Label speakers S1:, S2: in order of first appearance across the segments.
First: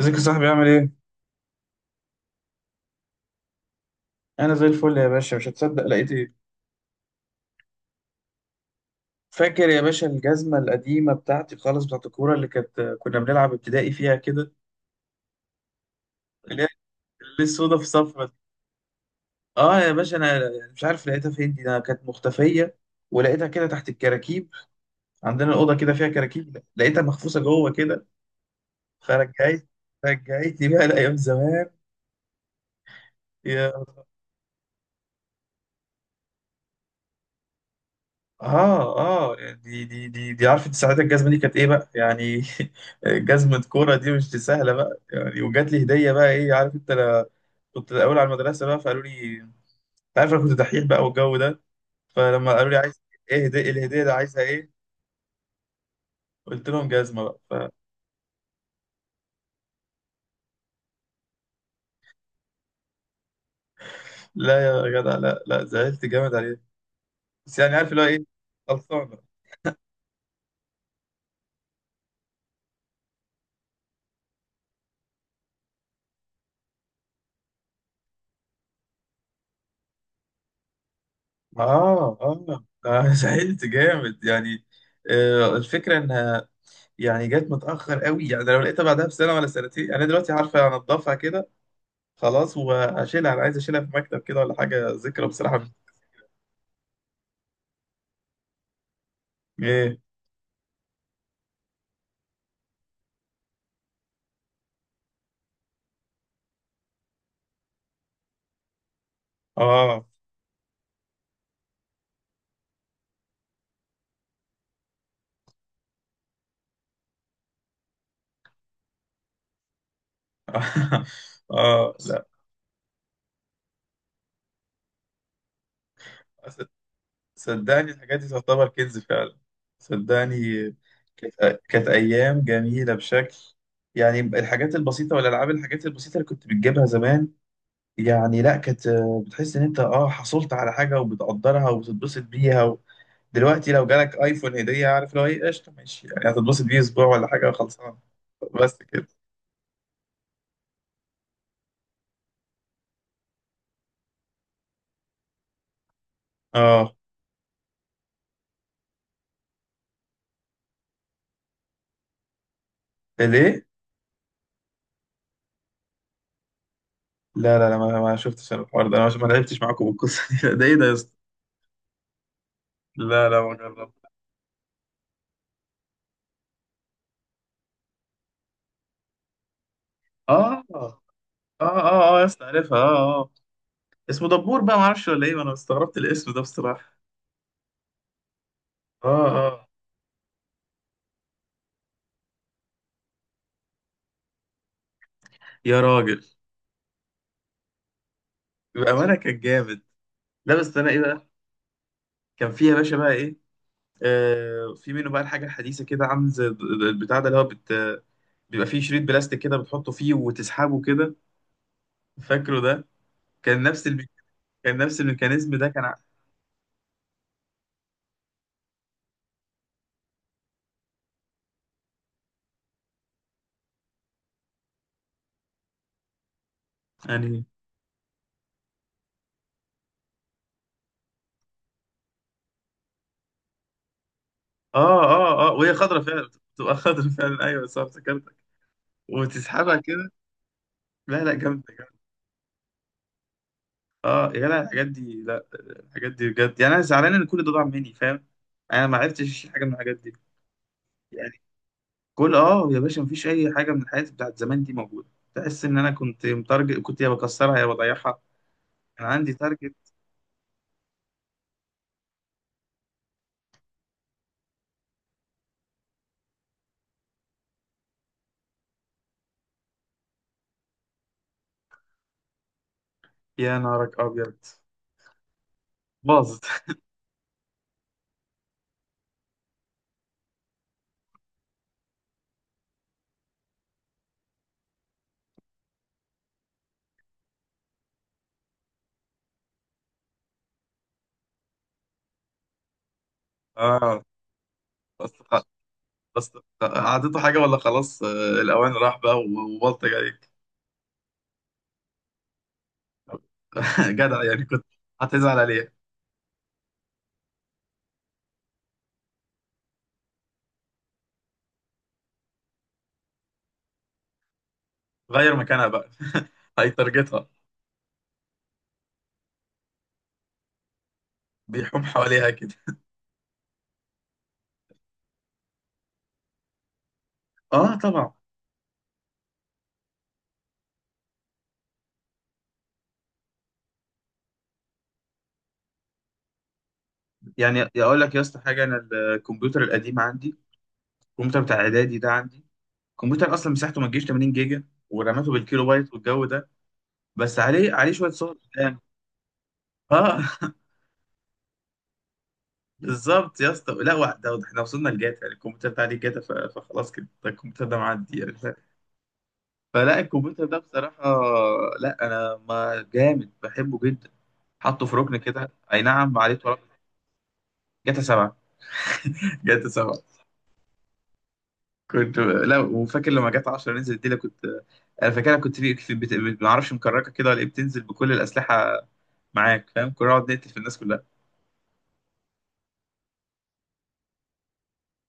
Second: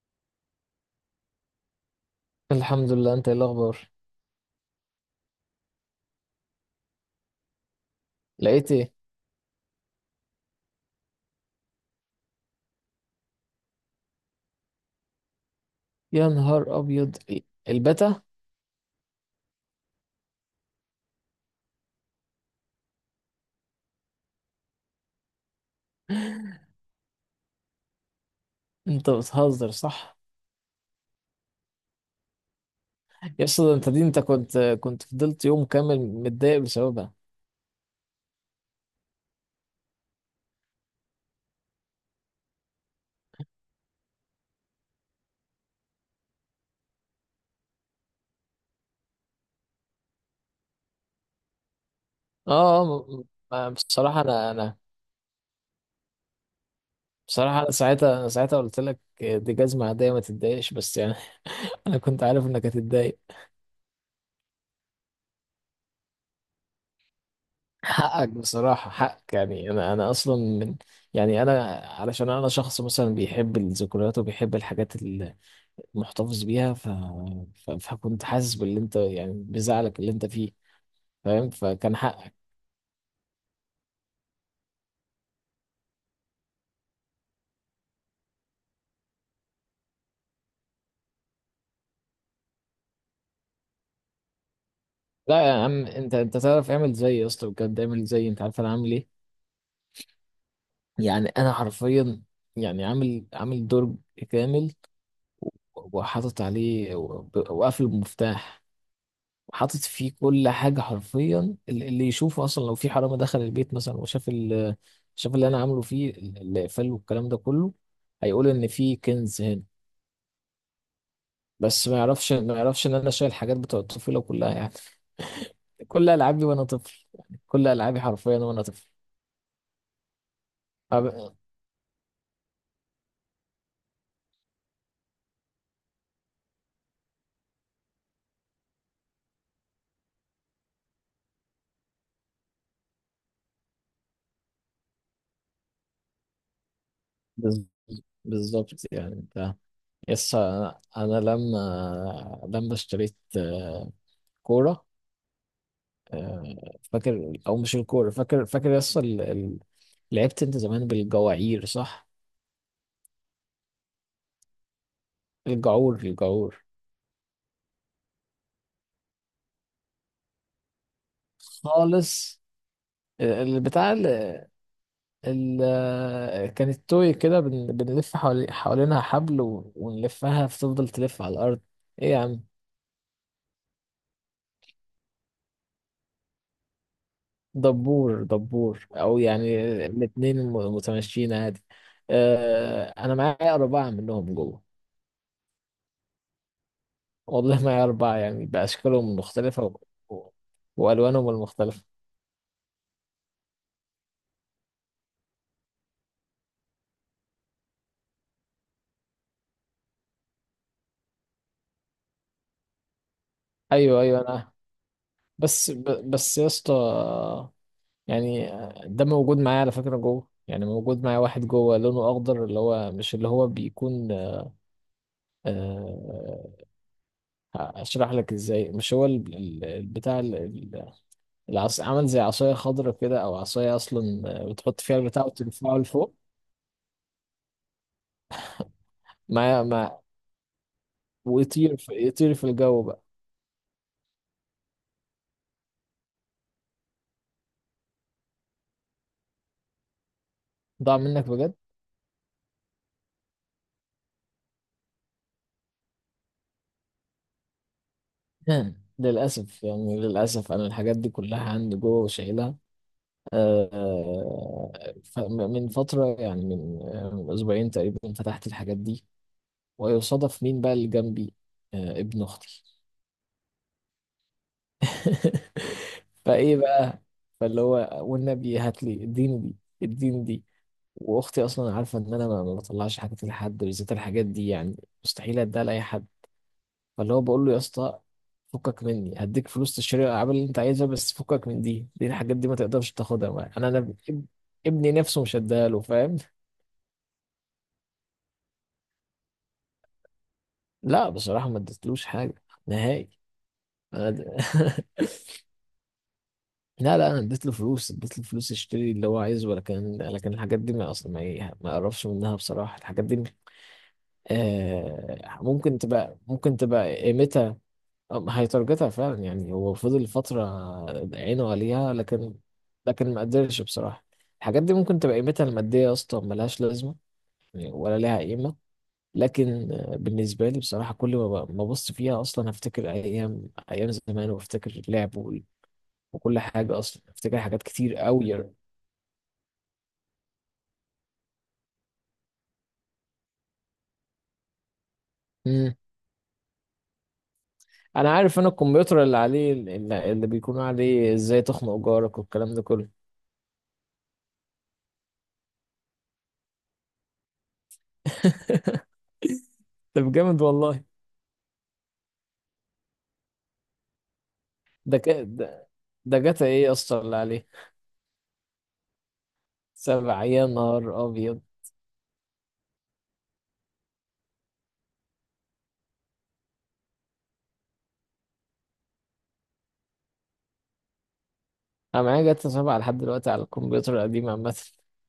S1: ازيك يا صاحبي؟ عامل ايه؟
S2: الحمد لله. انت ايه الاخبار؟
S1: انا زي الفل يا باشا. مش هتصدق لقيت ايه؟
S2: لقيت ايه؟
S1: فاكر يا باشا الجزمة القديمة بتاعتي خالص، بتاعت الكورة اللي كنا بنلعب ابتدائي فيها كده؟
S2: يا
S1: اللي هي
S2: نهار ابيض.
S1: اللي السودا في
S2: البتا.
S1: صفرة. اه يا باشا، انا مش عارف لقيتها فين دي، انا كانت مختفية، ولقيتها كده تحت الكراكيب. عندنا الأوضة كده فيها كراكيب، لقيتها مخفوصة جوه كده.
S2: انت
S1: فرجعت
S2: بتهزر، صح؟
S1: رجعتني بقى لأيام زمان.
S2: يا اسطى، ده انت دي انت كنت فضلت يوم كامل متضايق بسببها.
S1: اه اه، دي عارفه ساعتها الجزمه دي كانت ايه بقى يعني؟ جزمه كوره، دي مش دي سهله بقى يعني. وجات لي هديه بقى، ايه عارف انت؟ لا، كنت الاول على المدرسه بقى، فقالوا لي انت عارف انا كنت دحيح بقى والجو ده. فلما
S2: اه.
S1: قالوا لي عايز
S2: آه،
S1: ايه هديه، إيه الهديه ده
S2: بصراحه،
S1: عايزها
S2: انا
S1: ايه،
S2: انا
S1: قلت لهم جزمه
S2: بصراحه انا
S1: بقى.
S2: ساعتها انا ساعتها قلت لك دي جزمه عاديه، ما تتضايقش، بس يعني انا كنت عارف انك هتتضايق.
S1: فلا يا جدع، لا لا، زعلت جامد عليه. بس يعني عارف اللي هو ايه.
S2: حقك، بصراحة
S1: خلصانه.
S2: حقك يعني. أنا أصلا من... يعني أنا علشان أنا شخص مثلا بيحب الذكريات، وبيحب الحاجات اللي محتفظ بيها، فكنت حاسس باللي أنت يعني بزعلك اللي أنت فيه. فاهم؟ فكان
S1: اه
S2: حقك.
S1: اه آه، زعلت جامد يعني. الفكره ان يعني جت متأخر قوي يعني. ده لو لقيتها بعدها بسنة ولا سنتين يعني، أنا دلوقتي عارفة أنضفها كده خلاص وأشيلها. أنا عايز أشيلها في مكتب كده ولا حاجة، ذكرى
S2: لا يا
S1: بصراحة.
S2: عم، أنت تعرف، اعمل زيي يا اسطى، بجد اعمل زيي. أنت عارف أنا عامل إيه؟
S1: إيه،
S2: يعني أنا حرفيا، يعني عامل دور كامل، وحاطط عليه وقافل المفتاح، وحاطط
S1: آه.
S2: فيه كل حاجة حرفيا. اللي يشوفه أصلا، لو في حرامي دخل البيت مثلا، وشاف ال شاف اللي أنا عامله فيه، الإقفال والكلام ده كله، هيقول إن في كنز هنا. بس
S1: آه
S2: ما
S1: لا،
S2: يعرفش ما يعرفش إن أنا شايل حاجات بتوع الطفولة كلها يعني. كل ألعابي وأنا
S1: صد-
S2: طفل، يعني كل
S1: صدقني
S2: ألعابي
S1: الحاجات دي
S2: حرفيا وأنا
S1: تعتبر
S2: طفل.
S1: كنز فعلا، صدقني.
S2: أب-
S1: كانت أيام جميلة بشكل يعني. الحاجات البسيطة والألعاب، الحاجات البسيطة اللي كنت بتجيبها زمان، يعني لا، كانت بتحس إن أنت حصلت على حاجة وبتقدرها وبتتبسط بيها. دلوقتي لو جالك ايفون هديه، عارف لو ايه، قشطه ماشي يعني، هتتبسط بيه اسبوع ولا حاجه
S2: بز-
S1: خلصان.
S2: بالظبط.
S1: بس كده.
S2: يعني أنت... يس، أنا لما اشتريت كورة.
S1: اه
S2: فاكر؟ او مش الكوره؟ فاكر يس. لعبت انت زمان بالجواعير، صح؟
S1: ليه؟
S2: الجعور، الجعور.
S1: لا لا لا، ما شفتش انا الحوار ده، انا ما لعبتش معاكم بالقصه دي. ده ايه ده يا اسطى؟
S2: خالص.
S1: لا لا، ما
S2: البتاع
S1: جربت.
S2: كانت توي كده. بنلف حوالينها حبل، ونلفها،
S1: اه
S2: فتفضل
S1: اه
S2: تلف على الارض. ايه
S1: اه
S2: يا
S1: اه يا
S2: عم؟
S1: اسطى عارفها، اه اه آه. اسمه دبور بقى؟ ما اعرفش ولا ايه، انا استغربت الاسم ده بصراحه.
S2: دبور، دبور، او
S1: اه
S2: يعني
S1: اه
S2: الاتنين متمشيين عادي. انا معايا 4 منهم جوه.
S1: يا راجل،
S2: والله معايا اربعه، يعني باشكالهم
S1: بامانه كان
S2: المختلفه
S1: جامد.
S2: و-
S1: لا بس انا ايه بقى،
S2: والوانهم المختلفه.
S1: كان فيها يا باشا بقى ايه، في منه بقى الحاجة الحديثة كده، عامل زي البتاع ده اللي هو بت... بيبقى فيه شريط بلاستيك كده، بتحطه فيه وتسحبه كده. فاكره ده؟ كان نفس
S2: ايوه،
S1: الم...
S2: ايوه، انا...
S1: كان نفس الميكانيزم ده
S2: بس
S1: كان ع-
S2: بس يا اسطى، يعني، ده موجود معايا على فكره جوه. يعني موجود معايا واحد جوه لونه اخضر، اللي هو مش اللي هو بيكون... آه،
S1: يعني.
S2: اشرح لك ازاي. مش هو البتاع العص، عمل زي عصايه خضراء كده، او عصايه اصلا، بتحط فيها
S1: اه
S2: البتاع
S1: اه اه، وهي
S2: وترفعه
S1: خضرة
S2: لفوق.
S1: فعلا، بتبقى خضرة فعلا، ايوه صح افتكرتك،
S2: مع
S1: وتسحبها
S2: مع
S1: كده. لا لا، جامدة
S2: ويطير في
S1: جامدة.
S2: يطير في الجو بقى.
S1: اه يا جدع، الحاجات دي، لا الحاجات دي بجد يعني. انا زعلان ان كل ده ضاع مني فاهم، انا ما عرفتش أشيل حاجة من الحاجات دي
S2: ضاع منك
S1: يعني.
S2: بجد؟
S1: كل اه يا باشا، مفيش اي حاجه من الحاجات بتاعت زمان دي موجوده. تحس ان انا كنت متارجت، كنت يا بكسرها يا بضيعها. كان عندي
S2: للاسف
S1: تارجت.
S2: يعني، انا الحاجات دي كلها عندي جوه وشايلها. آه، من فترة، يعني من أسبوعين تقريبا فتحت الحاجات دي. ويصادف مين بقى اللي جنبي؟ ابن أختي.
S1: يا نارك ابيض، باظت.
S2: فإيه بقى؟ فاللي هو: والنبي هات لي، اديني دي، اديني دي. وأختي أصلا عارفة إن أنا ما بطلعش حاجات لحد، بالذات الحاجات دي يعني. مستحيل أديها لأي حد. فاللي هو بقول له: يا اسطى، فكك مني، هديك فلوس تشتري الألعاب اللي أنت عايزها، بس فكك من دي الحاجات دي، ما تقدرش تاخدها معايا. أنا
S1: اه،
S2: ابني
S1: بس
S2: نفسه مش
S1: خ-
S2: هديها له، فاهم؟
S1: بس عطيته حاجه ولا خلاص، الاوان راح بقى و- وبلطج عليك.
S2: لا بصراحة ما اديتلوش حاجة نهائي. أنا
S1: جدع
S2: د...
S1: يعني، كنت هتزعل عليها.
S2: لا لا، أنا اديت له فلوس، يشتري اللي هو عايزه. لكن الحاجات دي ما أصلا ما, ي- ما أقربش منها بصراحة، الحاجات دي.
S1: غير
S2: آه،
S1: مكانها
S2: ممكن
S1: بقى،
S2: تبقى
S1: هيتارجتها،
S2: قيمتها... هيترجتها فعلا، يعني هو فضل فترة عينه
S1: بيحوم
S2: عليها،
S1: حواليها كده.
S2: لكن ما قدرش بصراحة. الحاجات دي ممكن تبقى قيمتها المادية أصلا ملهاش لازمة، يعني
S1: اه
S2: ولا
S1: طبعا.
S2: لها قيمة. لكن بالنسبة لي بصراحة، كل ما ما أبص فيها أصلا، هفتكر أيام أيام زمان، وأفتكر اللعب وكل حاجة. أصلا أفتكر
S1: يعني
S2: حاجات
S1: اقول
S2: كتير
S1: لك يا اسطى
S2: أوي.
S1: حاجه، انا الكمبيوتر القديم عندي، الكمبيوتر بتاع اعدادي ده عندي. الكمبيوتر اصلا مساحته ما تجيش 80 جيجا، وراماته بالكيلو
S2: مم.
S1: بايت والجو ده، بس عليه شويه
S2: أنا
S1: صور
S2: عارف. أنا
S1: قدام.
S2: الكمبيوتر اللي عليه، اللي
S1: اه.
S2: اللي بيكون عليه إزاي تخنق جارك والكلام ده كله.
S1: بالظبط يا اسطى. لا ده احنا وصلنا لجاتا يعني، الكمبيوتر ده عليه جاتا، فخلاص كده، ده الكمبيوتر ده معدي يعني ف-. فلا
S2: طب جامد
S1: الكمبيوتر ده
S2: والله.
S1: بصراحه، لا انا ما جامد، بحبه جدا، حطه في
S2: ده ك...
S1: ركن كده،
S2: ده,
S1: اي نعم
S2: ده
S1: عليه
S2: جاتا
S1: تراب.
S2: إيه يا اسطى اللي عليه؟
S1: جاتا 7. جاتا 7.
S2: 7؟ يا نهار أبيض.
S1: كنت، لا وفاكر لما جت 10 نزلت دي، لا كنت انا فاكرها، كنت في بت... بت- ما اعرفش مكركه كده ولا ايه، بتنزل بكل الاسلحه معاك فاهم، كنا نقعد نقتل في الناس كلها.
S2: أنا معايا جاتا 7 لحد دلوقتي على الكمبيوتر القديم عامة.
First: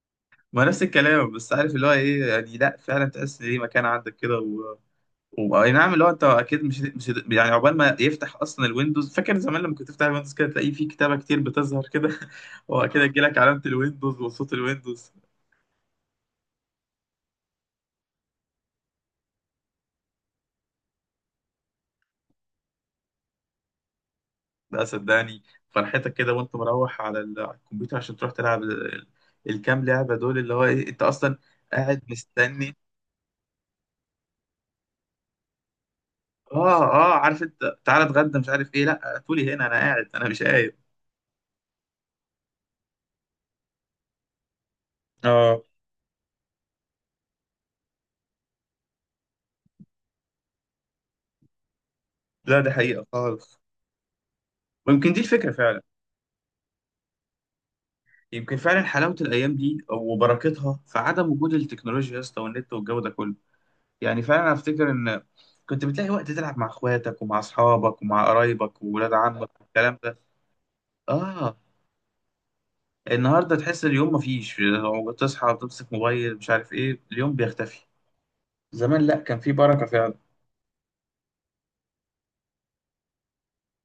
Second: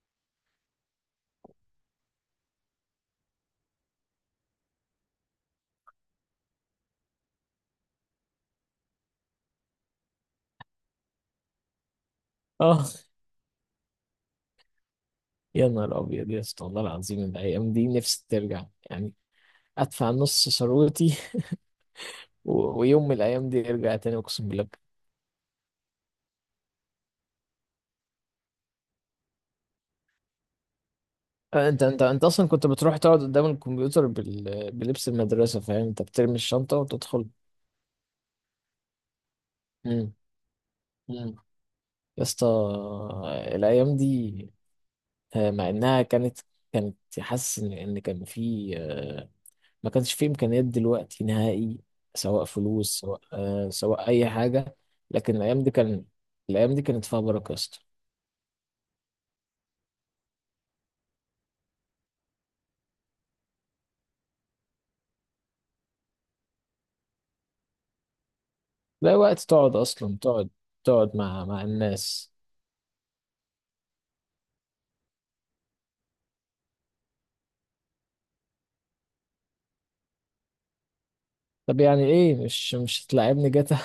S1: ما نفس الكلام، بس عارف اللي هو ايه يعني، لا فعلا تحس ان ليه مكان عندك كده و... و... اي نعم. اللي هو انت اكيد مش يعني، عقبال ما يفتح اصلا الويندوز، فاكر زمان لما كنت تفتح الويندوز كده تلاقيه في كتابه كتير بتظهر كده.
S2: آه،
S1: واكيد يجي لك علامه الويندوز وصوت الويندوز.
S2: يا نهار أبيض يا اسطى، والله العظيم، الأيام دي نفسي ترجع يعني. ادفع نص ثروتي ويوم من الايام دي يرجع تاني، اقسم بالله.
S1: لا صدقني، فرحتك كده وانت مروح على على الكمبيوتر عشان تروح تلعب الكام لعبة دول، اللي هو ايه، انت اصلا
S2: انت
S1: قاعد
S2: انت انت اصلا كنت
S1: مستني.
S2: بتروح تقعد قدام الكمبيوتر بلبس المدرسه، فاهم؟ انت بترمي الشنطه
S1: اه اه،
S2: وتدخل.
S1: عارف انت تعالى اتغدى مش عارف ايه، لا تقولي هنا انا قاعد
S2: امم
S1: انا مش قايم.
S2: امم يا اسطى، الايام دي
S1: اه
S2: مع انها كانت، كانت حاسس ان ان كان في ما كانش في امكانيات دلوقتي نهائي. سواء
S1: لا، ده
S2: فلوس،
S1: حقيقة
S2: سواء
S1: خالص.
S2: سواء اي حاجه.
S1: ويمكن دي
S2: لكن
S1: الفكرة
S2: الايام دي
S1: فعلا.
S2: كانت فيها بركه يا اسطى.
S1: يمكن فعلا حلاوة الأيام دي وبركتها في عدم وجود التكنولوجيا يا اسطى والنت والجو ده كله. يعني فعلا أنا أفتكر إن كنت بتلاقي وقت تلعب مع إخواتك ومع أصحابك ومع قرايبك وولاد
S2: لا، وقت
S1: عمك
S2: تقعد
S1: والكلام
S2: اصلا،
S1: ده.
S2: تقعد مع
S1: آه.
S2: مع الناس.
S1: النهارده تحس اليوم مفيش، لو بتصحى بتمسك موبايل مش عارف ايه، اليوم بيختفي. زمان لا، كان في بركه فعلا.
S2: طب يعني ايه، مش هتلاعبني جاتا؟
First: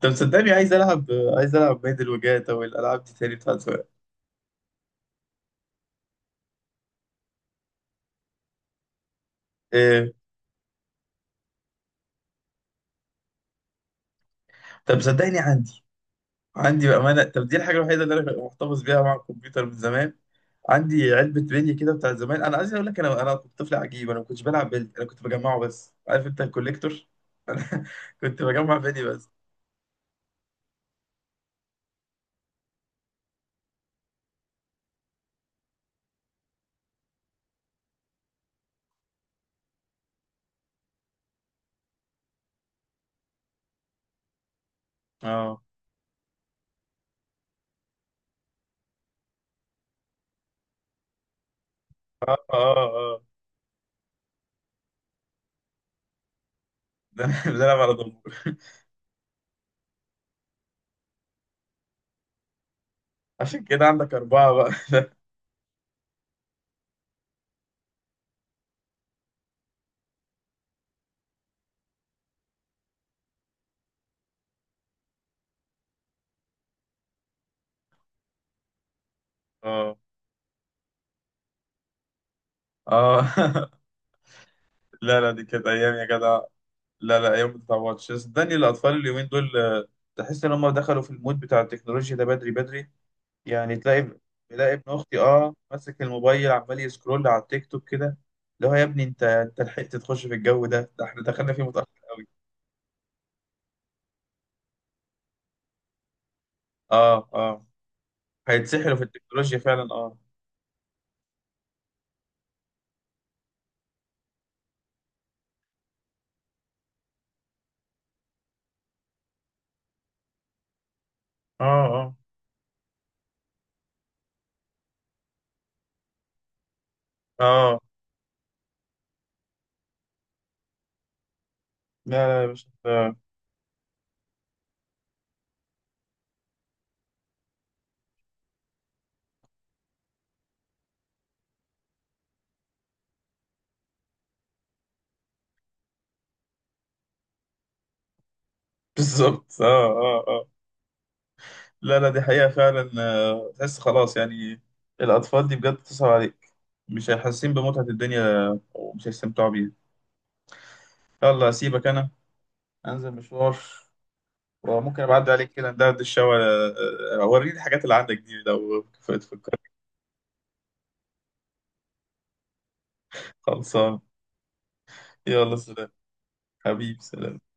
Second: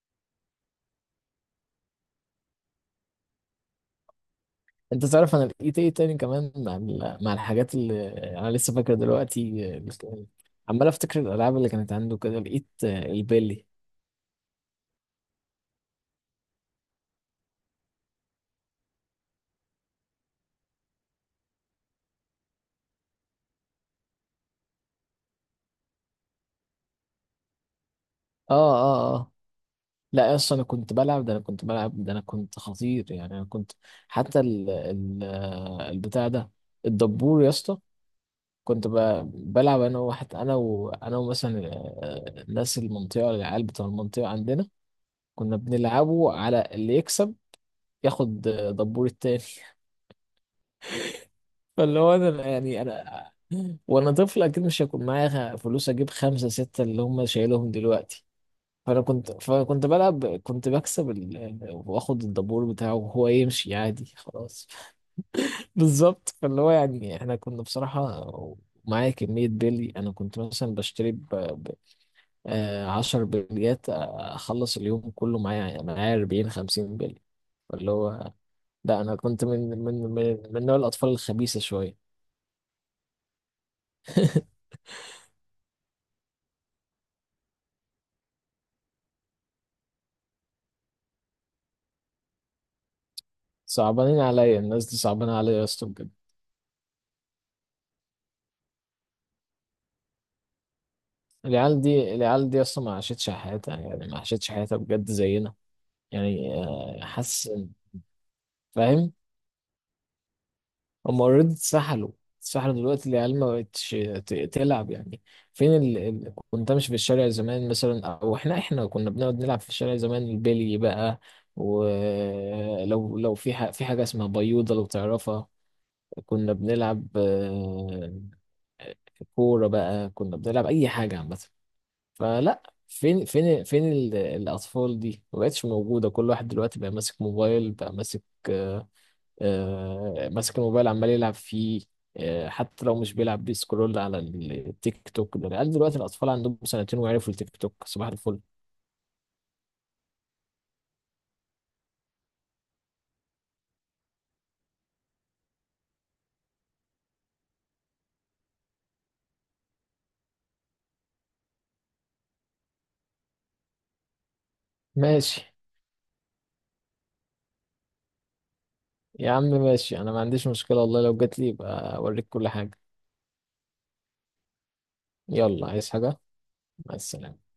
S1: طب صدقني عايز العب، عايز العب بيدل وجات او الالعاب دي تاني بتاعت زمان.
S2: انت تعرف انا لقيت ايه تاني كمان، مع مع الحاجات اللي انا لسه فاكر دلوقتي؟ آه،
S1: إيه.
S2: عمال افتكر الالعاب اللي كانت عنده كده. لقيت البيلي.
S1: طب صدقني عندي، عندي بامانه. طب دي الحاجه الوحيده اللي انا محتفظ بيها مع الكمبيوتر من زمان. عندي علبه بلي كده بتاعت زمان. انا عايز اقول لك، انا كنت طفل عجيب، انا ما كنتش بلعب بلي، انا كنت بجمعه بس، عارف انت الكوليكتور. انا كنت
S2: اه،
S1: بجمع بلي
S2: اه،
S1: بس.
S2: اه. لا اصلا انا كنت بلعب ده، انا كنت خطير يعني. انا كنت... حتى ال ال البتاع ده، الدبور يا اسطى. كنت بلعب انا وواحد، انا وانا ومثلا ناس المنطقه، العيال بتوع المنطقه عندنا. كنا
S1: اه
S2: بنلعبه على اللي يكسب، ياخد دبور التاني. فاللي هو،
S1: اه
S2: انا
S1: اه
S2: يعني،
S1: اه.
S2: وانا طفل، اكيد مش هيكون معايا فلوس اجيب خمسه سته اللي
S1: ده
S2: هم
S1: انا
S2: شايلهم
S1: بلعب على ضمور.
S2: دلوقتي. فانا كنت، فكنت بلعب كنت بكسب ال... واخد الدبور بتاعه وهو
S1: عشان
S2: يمشي
S1: كده
S2: عادي،
S1: عندك أربعة
S2: خلاص.
S1: بقى.
S2: بالظبط. فاللي هو يعني احنا كنا بصراحه معايا كمية بلي. أنا كنت مثلا بشتري 10 بليات، أخلص اليوم كله معايا 40 50 بلي. اللي هو، لا أنا كنت
S1: اه
S2: من نوع الأطفال الخبيثة شوية.
S1: اه. لا لا، دي كانت أيام يا جدع. لا لا، أيام ما تتعوضش صدقني. الأطفال اليومين دول تحس إن هم دخلوا في المود بتاع التكنولوجيا ده بدري بدري. يعني تلاقي
S2: صعبانين عليا
S1: تلاقي ابن
S2: الناس دي،
S1: أختي
S2: صعبانة عليا
S1: اه
S2: يا اسطى
S1: ماسك
S2: بجد.
S1: الموبايل عمال يسكرول على التيك توك كده. اللي هو يا ابني أنت لحقت تخش في الجو ده إحنا دخلنا فيه متأخر. أوي.
S2: العيال دي اصلا ما عاشتش حياتها، يعني ما عاشتش حياتها بجد زينا. يعني
S1: اه
S2: حاسس
S1: اه، هيتسحلوا في
S2: فاهم؟
S1: التكنولوجيا فعلا اه
S2: هم اوريدي اتسحلوا، اتسحلوا دلوقتي. العيال ما بقتش تلعب يعني. فين كنت امشي في الشارع زمان مثلا، او احنا كنا بنقعد نلعب في الشارع زمان البلي بقى.
S1: اه اه
S2: ولو في حاجة اسمها بيوضة لو تعرفها. كنا بنلعب
S1: اه.
S2: كورة بقى. كنا بنلعب أي حاجة عامة.
S1: لا لا يا
S2: فلا،
S1: باشا،
S2: فين الاطفال دي؟ ما بقتش موجوده. كل واحد دلوقتي بقى ماسك موبايل، بقى ماسك آه، آه، ماسك الموبايل عمال يلعب فيه. حتى لو مش بيلعب، بيسكرول على التيك توك ده. العيال دلوقتي، الاطفال عندهم سنتين ويعرفوا التيك توك صباح الفل.
S1: بالظبط، اه اه آه. لا لا، دي حقيقة فعلا. تحس خلاص يعني، الأطفال دي بجد تصعب عليك، مش حاسين بمتعة الدنيا، ومش هيستمتعوا بيها. يلا أسيبك أنا، أنزل مشوار، وممكن أبعد
S2: ماشي.
S1: عليك كده ندردش الشوا. أوريني الحاجات اللي عندك دي لو
S2: يا عم
S1: فكرت.
S2: ماشي، انا ما عنديش مشكله والله، لو جات لي يبقى اوريك كل حاجه.
S1: خلصان. يلا
S2: يلا،
S1: سلام.
S2: عايز حاجه؟ مع
S1: حبيبي سلام.
S2: السلامه.